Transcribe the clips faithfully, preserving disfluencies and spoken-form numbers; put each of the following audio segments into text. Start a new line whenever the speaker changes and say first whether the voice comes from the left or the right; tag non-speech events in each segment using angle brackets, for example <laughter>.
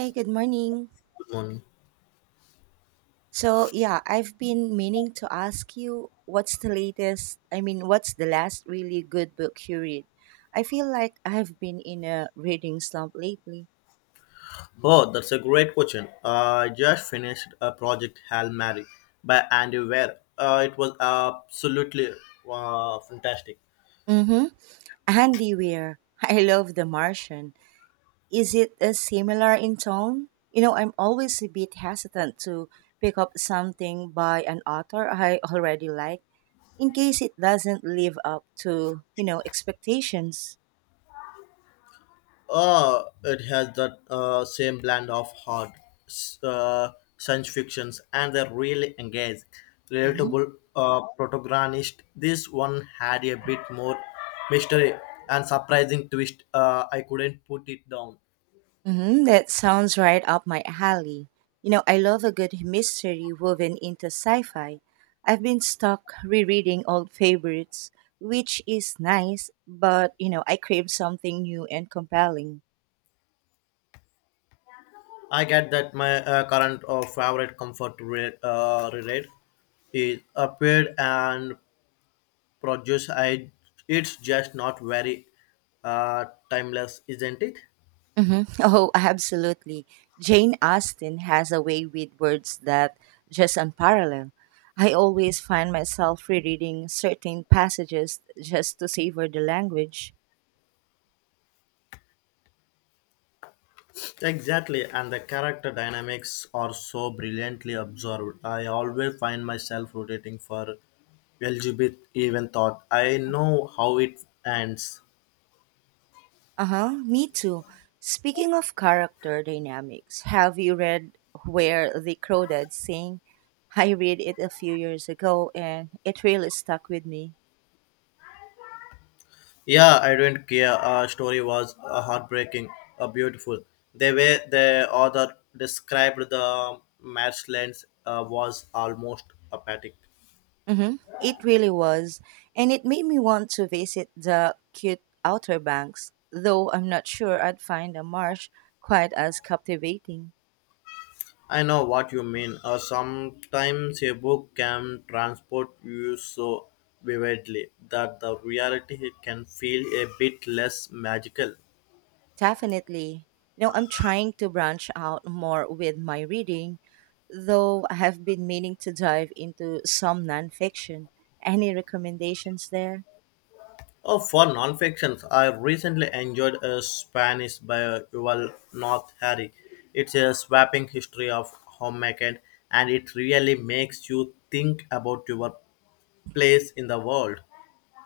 right: Hey, good morning.
left: One.
right: So, yeah, I've been meaning to ask you what's the latest, I mean, what's the last really good book you read? I feel like I've been in a reading slump lately.
left: Oh, that's a great question. I just finished a project Hail Mary by Andy Weir. Uh, it was absolutely uh, fantastic.
right: Mm-hmm. Andy Weir. <laughs> I love The Martian. Is it a similar in tone? You know, I'm always a bit hesitant to pick up something by an author I already like in case it doesn't live up to, you know, expectations.
left: Uh, it has that uh, same blend of hard s- uh, science fictions and the are really engaged, relatable uh, protagonist. This one had a bit more mystery and surprising twist. Uh, I couldn't put it down.
right: Hmm that sounds right up my alley. You know, I love a good mystery woven into sci fi. I've been stuck rereading old favorites, which is nice, but, you know, I crave something new and compelling.
left: I get that my uh, current or favorite comfort re- uh, reread is appeared and produced. I it's just not very uh, timeless, isn't it?
right: Hmm, <laughs> oh, absolutely. Jane Austen has a way with words that just unparalleled. I always find myself rereading certain passages just to savor the language.
left: Exactly, and the character dynamics are so brilliantly observed. I always find myself rotating for L G B T even thought. I know how it ends.
right: Uh huh. Me too. Speaking of character dynamics, have you read Where the Crow Dad Sing? I read it a few years ago and it really stuck with me.
left: Yeah, I don't care. Our story was uh, heartbreaking, uh, beautiful. The way the author described the match lens uh, was almost apathetic.
right: Mm-hmm. It really was. And it made me want to visit the cute Outer Banks, though I'm not sure I'd find a marsh quite as captivating.
left: I know what you mean. Uh, sometimes a book can transport you so vividly that the reality can feel a bit less magical.
right: Definitely. You know, I'm trying to branch out more with my reading, though I have been meaning to dive into some nonfiction. Any recommendations there?
left: Oh, for nonfictions, I recently enjoyed a Spanish by Yuval North Harry. It's a swapping history of homemaking, and it really makes you think about your place in the world.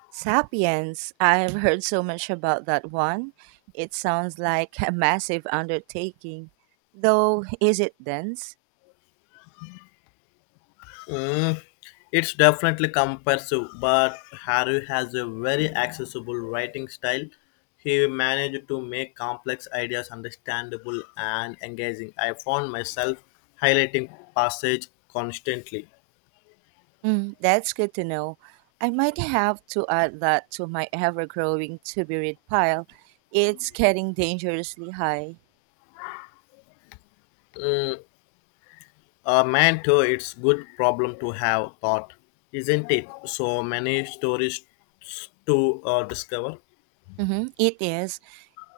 right: Sapiens. I've heard so much about that one. It sounds like a massive undertaking. Though, is it dense?
left: Mm, it's definitely comprehensive, but Harry has a very accessible writing style. He managed to make complex ideas understandable and engaging. I found myself highlighting passage constantly.
right: Mm, that's good to know. I might have to add that to my ever growing to be read pile. It's getting dangerously high.
left: A man, too, it's good problem to have thought, isn't it? So many stories to uh, discover.
right: Mm-hmm. It is.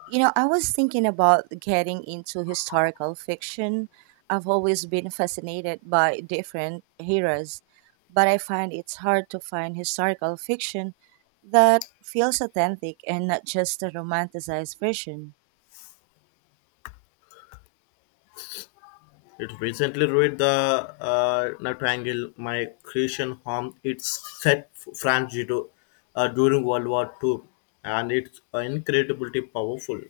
right: You know, I was thinking about getting into historical fiction. I've always been fascinated by different eras, but I find it's hard to find historical fiction that feels authentic and not just a romanticized version.
left: It recently read the uh, Nightingale, my Christian home. It's set f- France to, uh, during World War Two, and it's uh, incredibly powerful.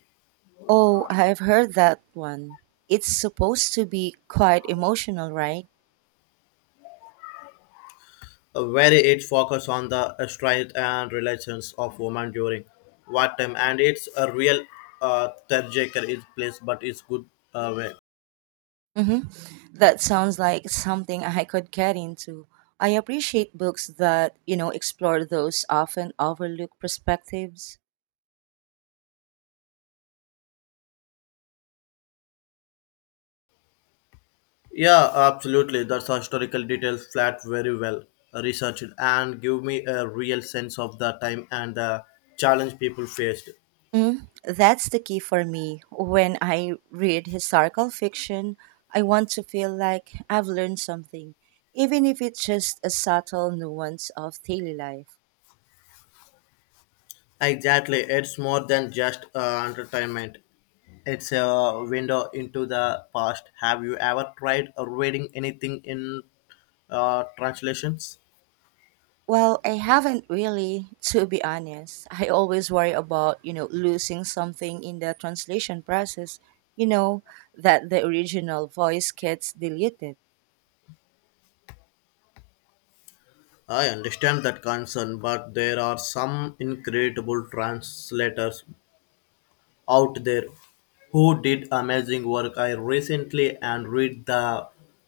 right: Oh, I've heard that one. It's supposed to be quite emotional, right?
left: Uh, Where it focuses on the uh, strength and relations of women during wartime, and it's a real uh, trajectory is place, but it's good uh, way.
right: Mm-hmm. That sounds like something I could get into. I appreciate books that, you know, explore those often overlooked perspectives.
left: Yeah, absolutely. That's a historical details flat very well researched and give me a real sense of the time and the challenge people faced.
right: Mm, that's the key for me. When I read historical fiction, I want to feel like I've learned something, even if it's just a subtle nuance of daily life.
left: Exactly. It's more than just uh, entertainment. It's a window into the past. Have you ever tried reading anything in uh, translations?
right: Well, I haven't really, to be honest. I always worry about, you know, losing something in the translation process, you know, that the original voice gets deleted.
left: I understand that concern, but there are some incredible translators out there who did amazing work. I recently and read the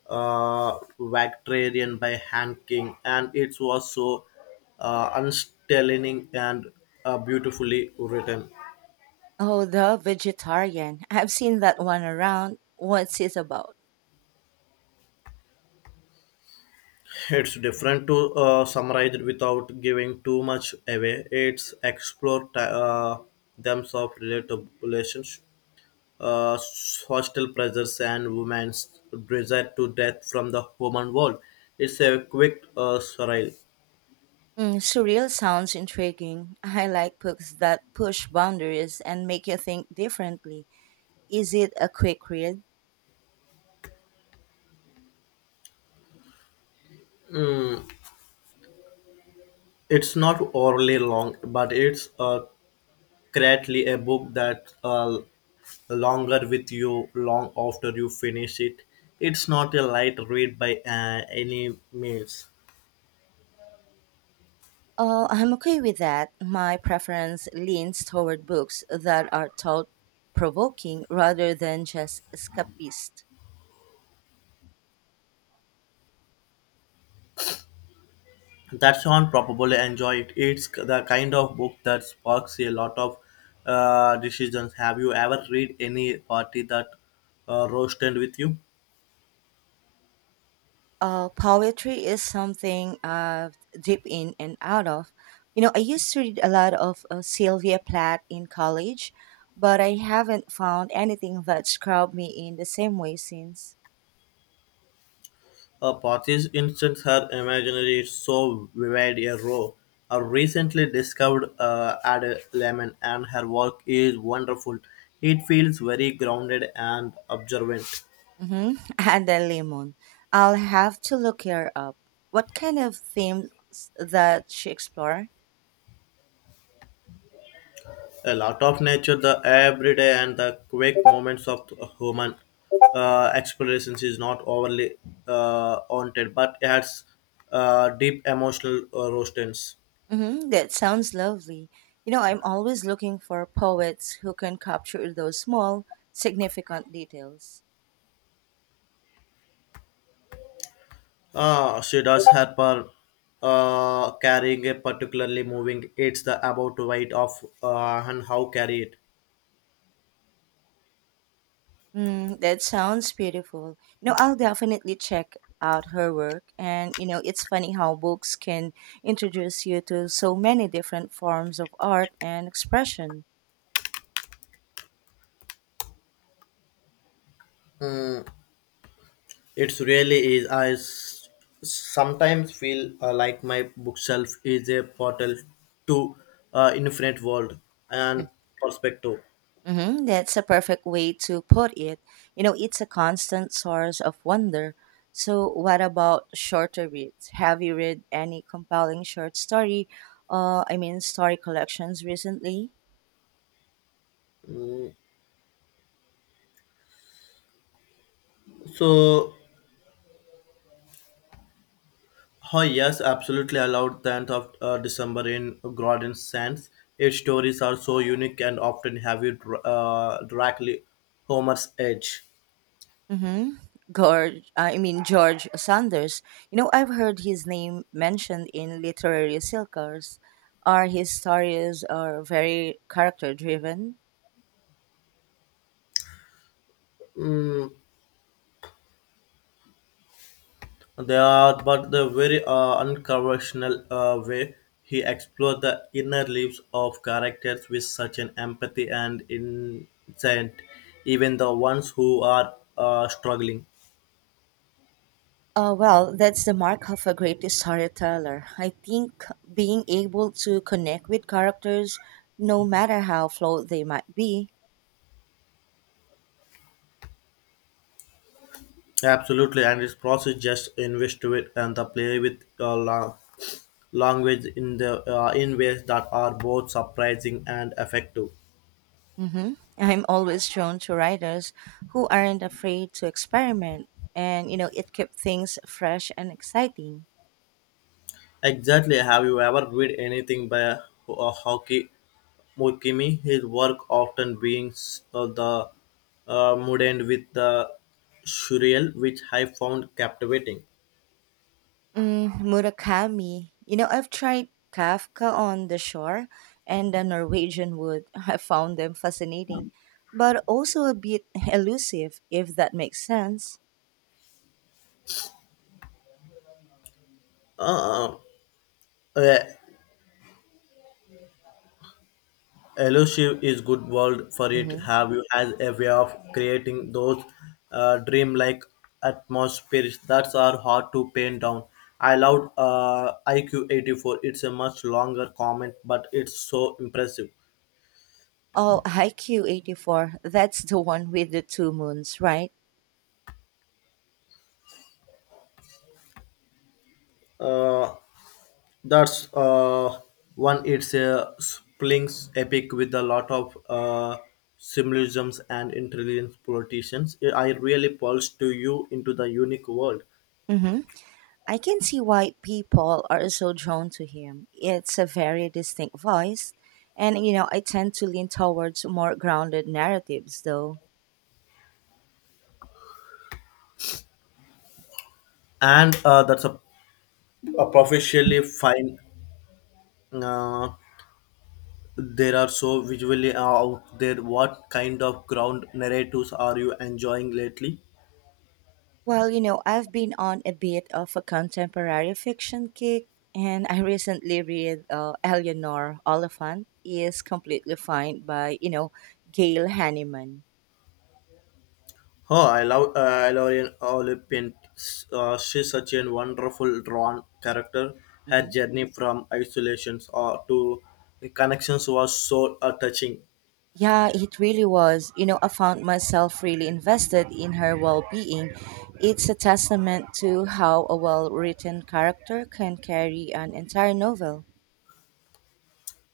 left: uh, Victorian by Hank King, and it was so uh, unsettling and uh, beautifully written.
right: Oh, the vegetarian. I've seen that one around. What's it about?
left: It's different to uh, summarize it without giving too much away. It's explore t- uh, themes of related relations uh, hostile pressures and women's desire to death from the human world. It's a quick uh, surreal.
right: Mm, surreal sounds intriguing. I like books that push boundaries and make you think differently. Is it a quick read?
left: It's not overly long, but it's uh, greatly a book that uh, longer with you long after you finish it. It's not a light read by uh, any means.
right: Oh, I'm okay with that. My preference leans toward books that are thought provoking rather than just escapist.
left: That's on probably enjoy it. It's the kind of book that sparks a lot of uh, decisions. Have you ever read any party that uh, roasted with you?
right: Uh, poetry is something I've dipped in and out of. You know, I used to read a lot of uh, Sylvia Plath in college, but I haven't found anything that's grabbed me in the same way since.
left: A party's instance her imaginary is so vivid a row. A recently discovered uh, Ada Lemon and her work is wonderful. It feels very grounded and observant.
right: Mm-hmm. <laughs> And the lemon. I'll have to look her up. What kind of themes that she explore?
left: A lot of nature, the everyday and the quick moments of human uh, explorations is not overly uh, haunted, but adds uh, deep emotional uh, roastings.
right: Mm-hmm. That sounds lovely. You know, I'm always looking for poets who can capture those small, significant details.
left: Uh, she does help her uh, carrying a particularly moving. It's the about weight of uh, and how carry it.
right: Mm, that sounds beautiful. You know, I'll definitely check out her work. And, you know, it's funny how books can introduce you to so many different forms of art and expression.
left: It's really is. I s- sometimes feel uh, like my bookshelf is a portal to uh, infinite world and perspective.
right: Hmm, that's a perfect way to put it. You know, it's a constant source of wonder. So, what about shorter reads? Have you read any compelling short story, uh, I mean, story collections recently?
left: So, oh yes, absolutely allowed tenth of uh, December in Gordon Sands. Its stories are so unique and often have you dr- uh, directly Homer's edge.
right: Mm-hmm. George, I mean, George Sanders. You know, I've heard his name mentioned in literary circles. Are his stories are very character driven?
left: Mm, they are, but the very uh, unconventional uh, way he explored the inner lives of characters with such an empathy and insight, even the ones who are uh, struggling.
right: Uh, well, that's the mark of a great storyteller. I think being able to connect with characters, no matter how flawed they might be.
left: Absolutely, and its process just invest to it and the play with uh, la- language in the uh, in ways that are both surprising and effective.
right: Hmm, I'm always drawn to writers who aren't afraid to experiment, and you know, it keeps things fresh and exciting.
left: Exactly. Have you ever read anything by uh, Hoki Mukimi? His work often being s- uh, the uh, mundane with the surreal, which I found captivating.
right: Mm, Murakami. You know, I've tried Kafka on the shore and the Norwegian wood. <laughs> I found them fascinating, but also a bit elusive, if that makes sense.
left: Uh, uh, Elusive is good world for it.
right: Mhm.
left: Have you has a way of creating those uh, dreamlike atmospheres that are hard to pin down. I loved uh, I Q eight four. It's a much longer comment, but it's so impressive.
right: Oh, I Q eighty-four. That's the one with the two moons, right?
left: Uh, that's uh, one. It's a Splings epic with a lot of uh, symbolisms and intelligent politicians. I really pulse to you into the unique world.
right: Mm-hmm. I can see why people are so drawn to him. It's a very distinct voice. And, you know, I tend to lean towards more grounded narratives, though.
left: And uh, that's a uh, professionally fine uh, there are so visually out there. What kind of ground narratives are you enjoying lately?
right: Well, you know, I've been on a bit of a contemporary fiction kick, and I recently read uh, Eleanor Oliphant is completely fine by, you know, Gail Hanneman.
left: Oh, I love uh, i love an olympian. Uh, she's such a wonderful drawn character. Her journey from isolations or to the connections was so uh, touching.
right: Yeah, it really was. You know, I found myself really invested in her well being. It's a testament to how a well written character can carry an entire novel.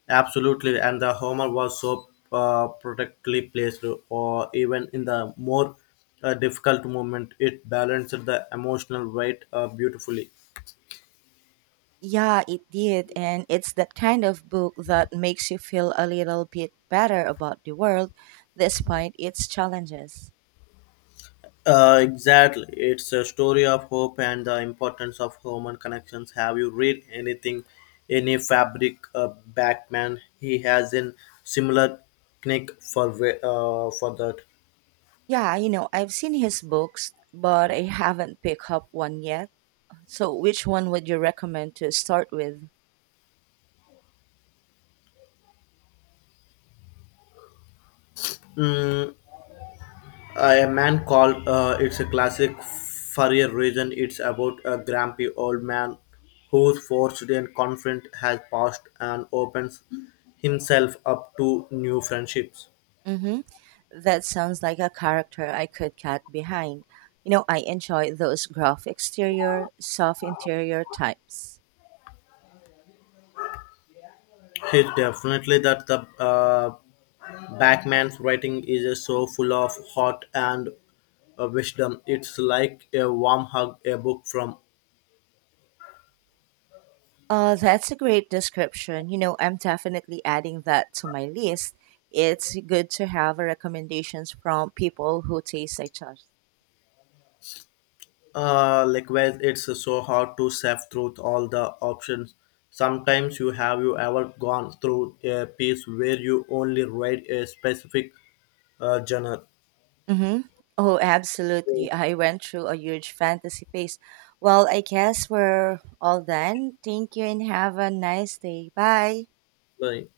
left: Absolutely, and the Homer was so uh, perfectly placed, or even in the more uh, difficult moment, it balanced the emotional weight uh, beautifully.
right: Yeah, it did. And it's that kind of book that makes you feel a little bit better about the world despite its challenges.
left: Uh, exactly, it's a story of hope and the importance of human connections. Have you read anything, any fabric uh, Batman? He has a similar knack for wa- uh, for that.
right: Yeah, you know, I've seen his books, but I haven't picked up one yet. So, which one would you recommend to start with?
left: Mm, Uh, a man called uh, it's a classic for a reason. It's about a grumpy old man who's forced and confident has passed and opens himself up to new friendships.
right: Mm-hmm. That sounds like a character I could get behind. You know, I enjoy those gruff exterior, soft interior types.
left: He's definitely that the uh, Backman's writing is so full of heart and uh, wisdom. It's like a warm hug, a book from.
right: Uh, that's a great description. You know, I'm definitely adding that to my list. It's good to have recommendations from people who taste like us.
left: Uh, likewise, it's so hard to sift through all the options. Sometimes you have you ever gone through a piece where you only read a specific uh, genre?
right: Mm-hmm. Oh, absolutely. I went through a huge fantasy phase. Well, I guess we're all done. Thank you and have a nice day. Bye.
left: Right.